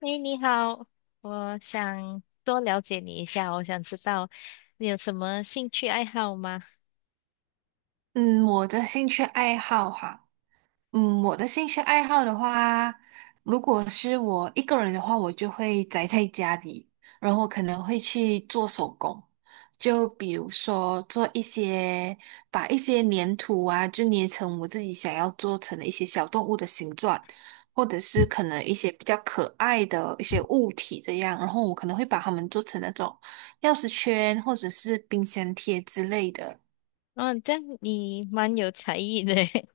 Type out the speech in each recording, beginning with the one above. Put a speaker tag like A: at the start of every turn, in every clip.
A: 哎，你好，我想多了解你一下，我想知道你有什么兴趣爱好吗？
B: 嗯，我的兴趣爱好哈，嗯，我的兴趣爱好的话，如果是我一个人的话，我就会宅在家里，然后可能会去做手工，就比如说做一些，把一些粘土啊，就捏成我自己想要做成的一些小动物的形状，或者是可能一些比较可爱的一些物体这样，然后我可能会把它们做成那种钥匙圈或者是冰箱贴之类的。
A: 哦，这样你蛮有才艺的诶。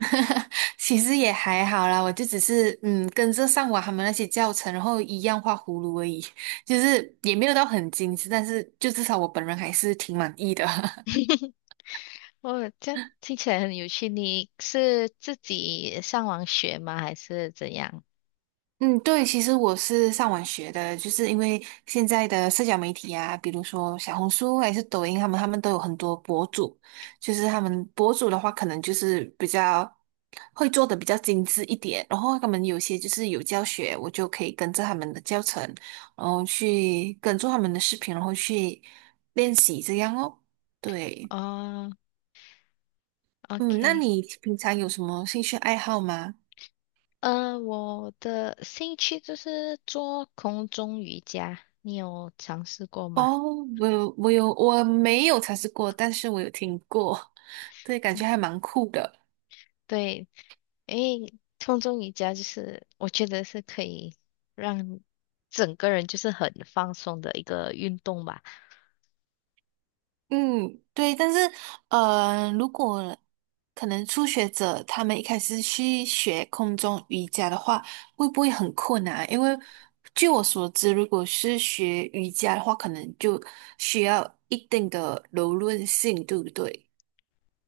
B: 其实也还好啦，我就只是嗯跟着上网他们那些教程，然后一样画葫芦而已，就是也没有到很精致，但是就至少我本人还是挺满意的。
A: 哦，这样听起来很有趣。你是自己上网学吗？还是怎样？
B: 嗯，对，其实我是上网学的，就是因为现在的社交媒体啊，比如说小红书还是抖音，他们都有很多博主，就是他们博主的话，可能就是比较会做的比较精致一点，然后他们有些就是有教学，我就可以跟着他们的教程，然后去跟着他们的视频，然后去练习这样哦。对，
A: 哦
B: 嗯，那
A: ，OK，
B: 你平常有什么兴趣爱好吗？
A: 我的兴趣就是做空中瑜伽，你有尝试过吗？
B: 哦，我有，我有，我没有尝试过，但是我有听过，对，感
A: 嗯，
B: 觉还蛮酷的。
A: 对，因为空中瑜伽就是我觉得是可以让整个人就是很放松的一个运动吧。
B: 嗯，对，但是如果可能初学者他们一开始去学空中瑜伽的话，会不会很困难啊？因为据我所知，如果是学瑜伽的话，可能就需要一定的柔韧性，对不对？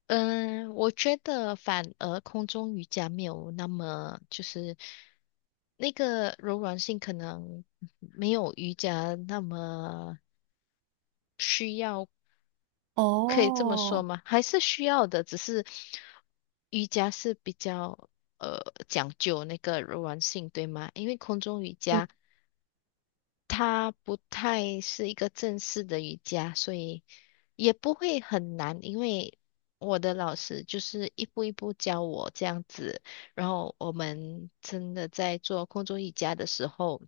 A: 嗯，我觉得反而空中瑜伽没有那么就是那个柔软性可能没有瑜伽那么需要，可以这么说
B: 哦，
A: 吗？还是需要的，只是瑜伽是比较呃讲究那个柔软性，对吗？因为空中瑜伽，它不太是一个正式的瑜伽，所以也不会很难，因为我的老师就是一步一步教我这样子，然后我们真的在做空中瑜伽的时候，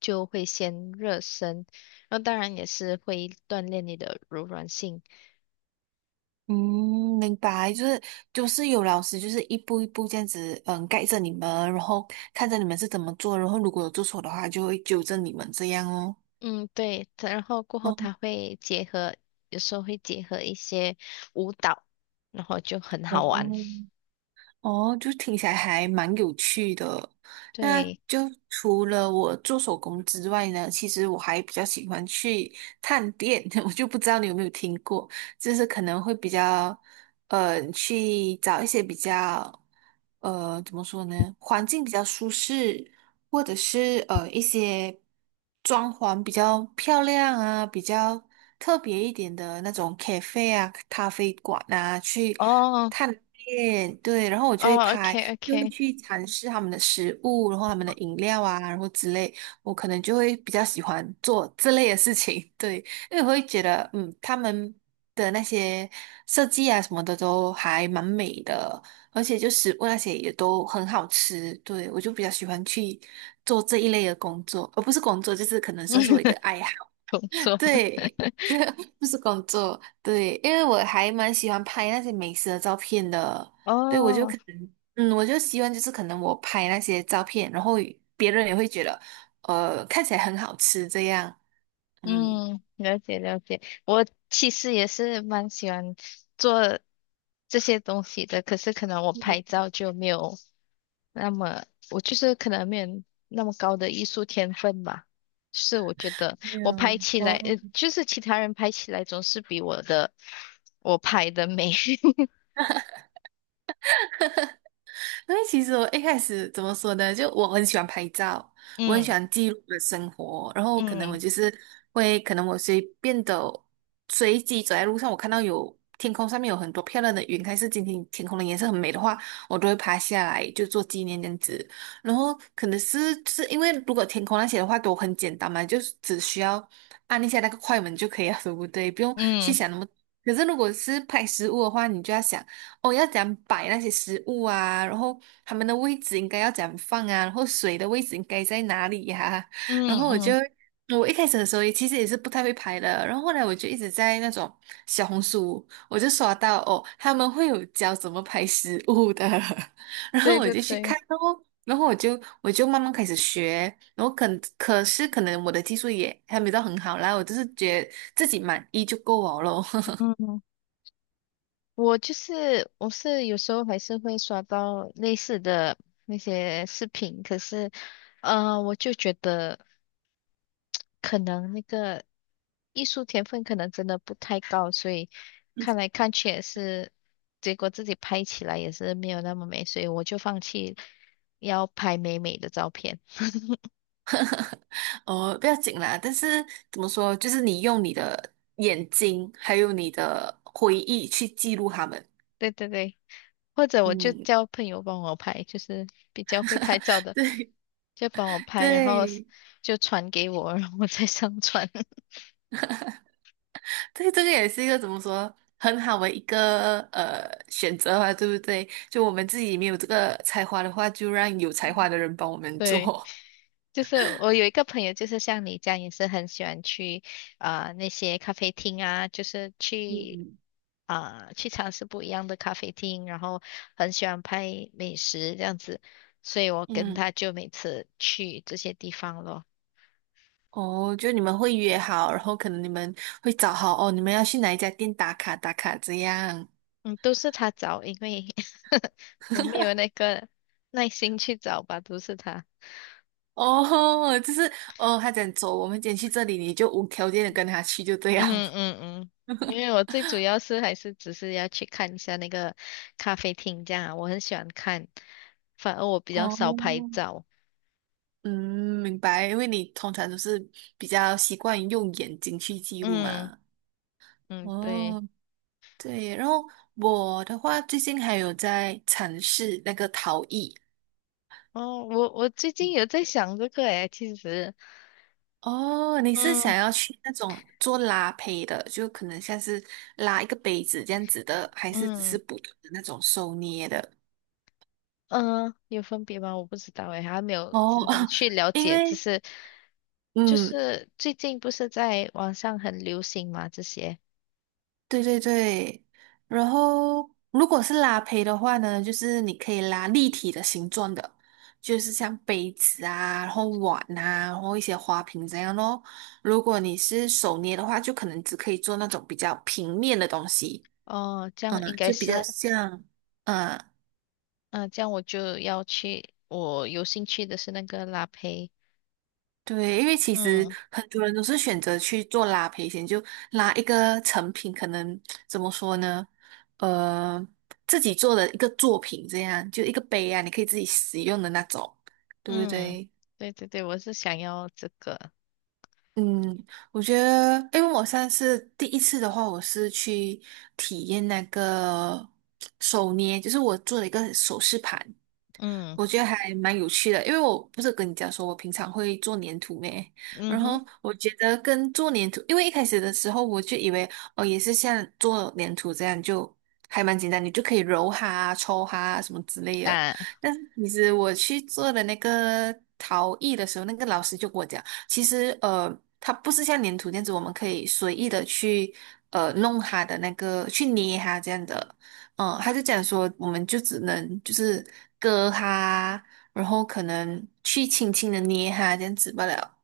A: 就会先热身，然后当然也是会锻炼你的柔软性。
B: 嗯，明白，就是有老师就是一步一步这样子，嗯，盖着你们，然后看着你们是怎么做，然后如果有做错的话，就会纠正你们这样哦。
A: 嗯，对，它然后过后它
B: 哦
A: 会结合，有时候会结合一些舞蹈，然后就很
B: 哦
A: 好玩，
B: 哦，就听起来还蛮有趣的。那
A: 对。
B: 就除了我做手工之外呢，其实我还比较喜欢去探店，我就不知道你有没有听过。就是可能会比较去找一些比较怎么说呢，环境比较舒适，或者是一些装潢比较漂亮啊，比较特别一点的那种 cafe 啊、咖啡馆啊去
A: 哦
B: 探店，对，然后我就会
A: 哦
B: 拍，
A: ，OK
B: 就会
A: OK，
B: 去尝试他们的食物，然后他们的饮料啊，然后之类，我可能就会比较喜欢做这类的事情，对，因为我会觉得，嗯，他们的那些设计啊什么的都还蛮美的，而且就食物那些也都很好吃。对，我就比较喜欢去做这一类的工作，而不是工作，就是可能算 是我一个爱好。
A: 工作。
B: 对，不是工作，对，因为我还蛮喜欢拍那些美食的照片的。对，我就
A: 哦，
B: 可能，嗯，我就希望就是可能我拍那些照片，然后别人也会觉得，看起来很好吃这样。嗯，
A: 嗯，了解了解。我其实也是蛮喜欢做这些东西的，可是可能我拍照就没有那么，我就是可能没有那么高的艺术天分吧。是我觉得
B: 没呀，
A: 我拍起来，
B: 哇，
A: 就是其他人拍起来总是比我的我拍的美。
B: 因为其实我一开始怎么说呢，就我很喜欢拍照，我很喜
A: 嗯
B: 欢记录我的生活，然后可能我
A: 嗯
B: 就是会，可能我随便的随机走在路上，我看到有天空上面有很多漂亮的云，还是今天天空的颜色很美的话，我都会拍下来就做纪念这样子。然后可能是因为如果天空那些的话都很简单嘛，就是只需要按一下那个快门就可以了，对不对？不用去
A: 嗯
B: 想那么。可是如果是拍食物的话，你就要想。哦，要怎样摆那些食物啊，然后他们的位置应该要怎样放啊，然后水的位置应该在哪里呀、
A: 嗯
B: 然
A: 嗯
B: 后我就
A: 嗯，
B: 我一开始的时候也其实也是不太会拍的，然后后来我就一直在那种小红书，我就刷到哦，他们会有教怎么拍食物的，然后
A: 对
B: 我
A: 对
B: 就去
A: 对，
B: 看哦。然后我就慢慢开始学，然后可是可能我的技术也还没到很好啦，我就是觉得自己满意就够我咯。
A: 嗯。我就是我是有时候还是会刷到类似的那些视频，可是我就觉得可能那个艺术天分可能真的不太高，所以看来看去也是，结果自己拍起来也是没有那么美，所以我就放弃要拍美美的照片。
B: 哦，不要紧啦。但是怎么说，就是你用你的眼睛，还有你的回忆去记录他们。
A: 对对对，或者我就
B: 嗯，
A: 叫朋友帮我拍，就是比较会拍照的，就帮我拍，然后
B: 对
A: 就传给我，然后我再上传。
B: 对对，这个也是一个怎么说很好的一个选择吧，对不对？就我们自己没有这个才华的话，就让有才华的人帮我们
A: 对。
B: 做。
A: 就是我有一个朋友，就是像你这样，也是很喜欢去啊那些咖啡厅啊，就是去
B: 嗯，
A: 去尝试不一样的咖啡厅，然后很喜欢拍美食这样子，所以我跟他
B: 嗯，
A: 就每次去这些地方咯。
B: 哦，就你们会约好，然后可能你们会找好哦，你们要去哪一家店打卡打卡这样。
A: 嗯，都是他找，因为 我没有那个耐心去找吧，都是他。
B: 哦，就是哦，他讲走，我们今天去这里，你就无条件的跟他去，就这
A: 嗯
B: 样。
A: 哼嗯嗯，因为我最主要是还是只是要去看一下那个咖啡厅，这样啊我很喜欢看，反而我 比较
B: 哦，
A: 少拍照。
B: 嗯，明白，因为你通常都是比较习惯于用眼睛去记录
A: 嗯
B: 嘛。
A: 嗯，对。
B: 哦，对，然后我的话最近还有在尝试那个陶艺。
A: 哦，我我最近有在想这个诶，其实，
B: 哦，你是
A: 嗯
B: 想要去那种做拉胚的，就可能像是拉一个杯子这样子的，还是只是
A: 嗯
B: 普通的那种手捏的？
A: 有分别吗？我不知道诶，还没有
B: 哦，
A: 就是去了
B: 因
A: 解，只
B: 为。
A: 是就
B: 嗯，
A: 是最近不是在网上很流行嘛这些。
B: 对对对，然后如果是拉胚的话呢，就是你可以拉立体的形状的，就是像杯子啊，然后碗啊，然后一些花瓶这样咯。如果你是手捏的话，就可能只可以做那种比较平面的东西，
A: 哦，这样应
B: 嗯，
A: 该
B: 就比较
A: 是
B: 像，嗯。
A: 嗯、这样我就要去，我有兴趣的是那个拉胚。
B: 对，因为其实
A: 嗯
B: 很多人都是选择去做拉赔险，就拉一个成品，可能怎么说呢？呃，自己做的一个作品，这样就一个杯啊，你可以自己使用的那种，对不
A: 嗯，
B: 对？
A: 对对对，我是想要这个。
B: 嗯，我觉得，因为我上次第一次的话，我是去体验那个手捏，就是我做了一个首饰盘，
A: 嗯
B: 我觉得还蛮有趣的，因为我不是跟你讲说，我平常会做粘土咩？
A: 嗯
B: 然
A: 哼
B: 后我觉得跟做粘土，因为一开始的时候我就以为哦，也是像做粘土这样，就还蛮简单，你就可以揉它啊抽它啊什么之类的。
A: 啊
B: 但是其实我去做的那个陶艺的时候，那个老师就跟我讲，其实它不是像粘土这样子，我们可以随意的去弄它的那个，去捏它这样的。嗯，他就讲说，我们就只能就是割它，然后可能去轻轻的捏它这样子不了。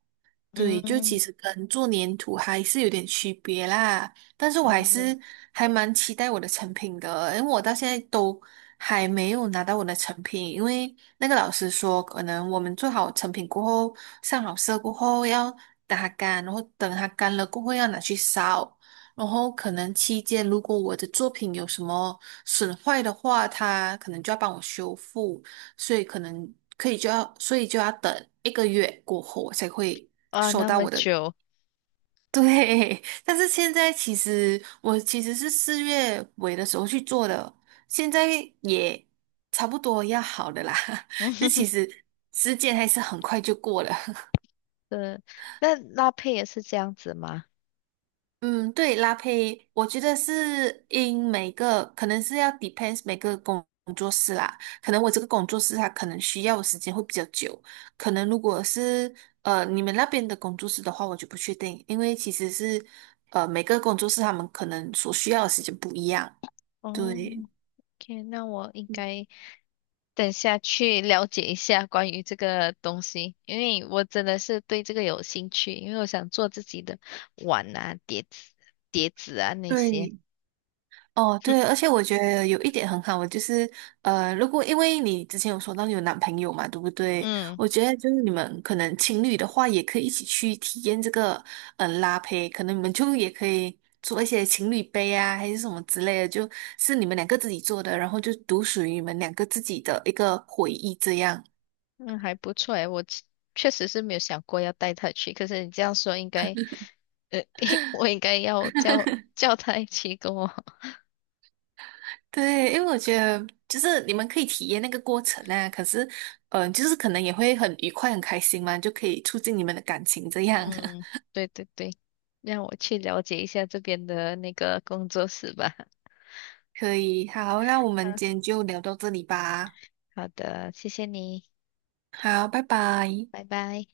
B: 对，就
A: 嗯
B: 其实跟做粘土还是有点区别啦，但是我还
A: 哦
B: 是还蛮期待我的成品的，因为我到现在都还没有拿到我的成品，因为那个老师说，可能我们做好成品过后，上好色过后要打它干，然后等它干了过后要拿去烧，然后可能期间如果我的作品有什么损坏的话，他可能就要帮我修复。所以可能可以就要，所以就要等1个月过后我才会
A: 哇，
B: 收
A: 那
B: 到
A: 么
B: 我的。
A: 久，
B: 对，但是现在其实我其实是四月尾的时候去做的，现在也差不多要好的啦，
A: 嗯
B: 就
A: 哼哼，
B: 其实时间还是很快就过了。
A: 对，那拉胚也是这样子吗？
B: 嗯，对，拉胚，我觉得是因每个可能是要 depends 每个工作室啦，可能我这个工作室它可能需要的时间会比较久，可能如果是你们那边的工作室的话，我就不确定，因为其实是每个工作室他们可能所需要的时间不一样，
A: 哦
B: 对
A: ，OK，那我应该等下去了解一下关于这个东西，因为我真的是对这个有兴趣，因为我想做自己的碗啊、碟子啊那些。
B: 对。哦，对，而 且我觉得有一点很好，我就是如果因为你之前有说到你有男朋友嘛，对不对？
A: 嗯。
B: 我觉得就是你们可能情侣的话，也可以一起去体验这个嗯，拉胚，可能你们就也可以做一些情侣杯啊，还是什么之类的，就是你们两个自己做的，然后就独属于你们两个自己的一个回忆这样。
A: 嗯，还不错诶，确实是没有想过要带他去，可是你这样说，应该，呃，我应该要叫他一起跟我。
B: 对，因为我觉得就是你们可以体验那个过程啊，可是嗯、就是可能也会很愉快、很开心嘛，就可以促进你们的感情这
A: 嗯，
B: 样。
A: 对对对，让我去了解一下这边的那个工作室吧。
B: 可以，好，那我们
A: 嗯，
B: 今天就聊到这里吧。
A: 好的，谢谢你，
B: 好，拜拜。
A: 拜拜。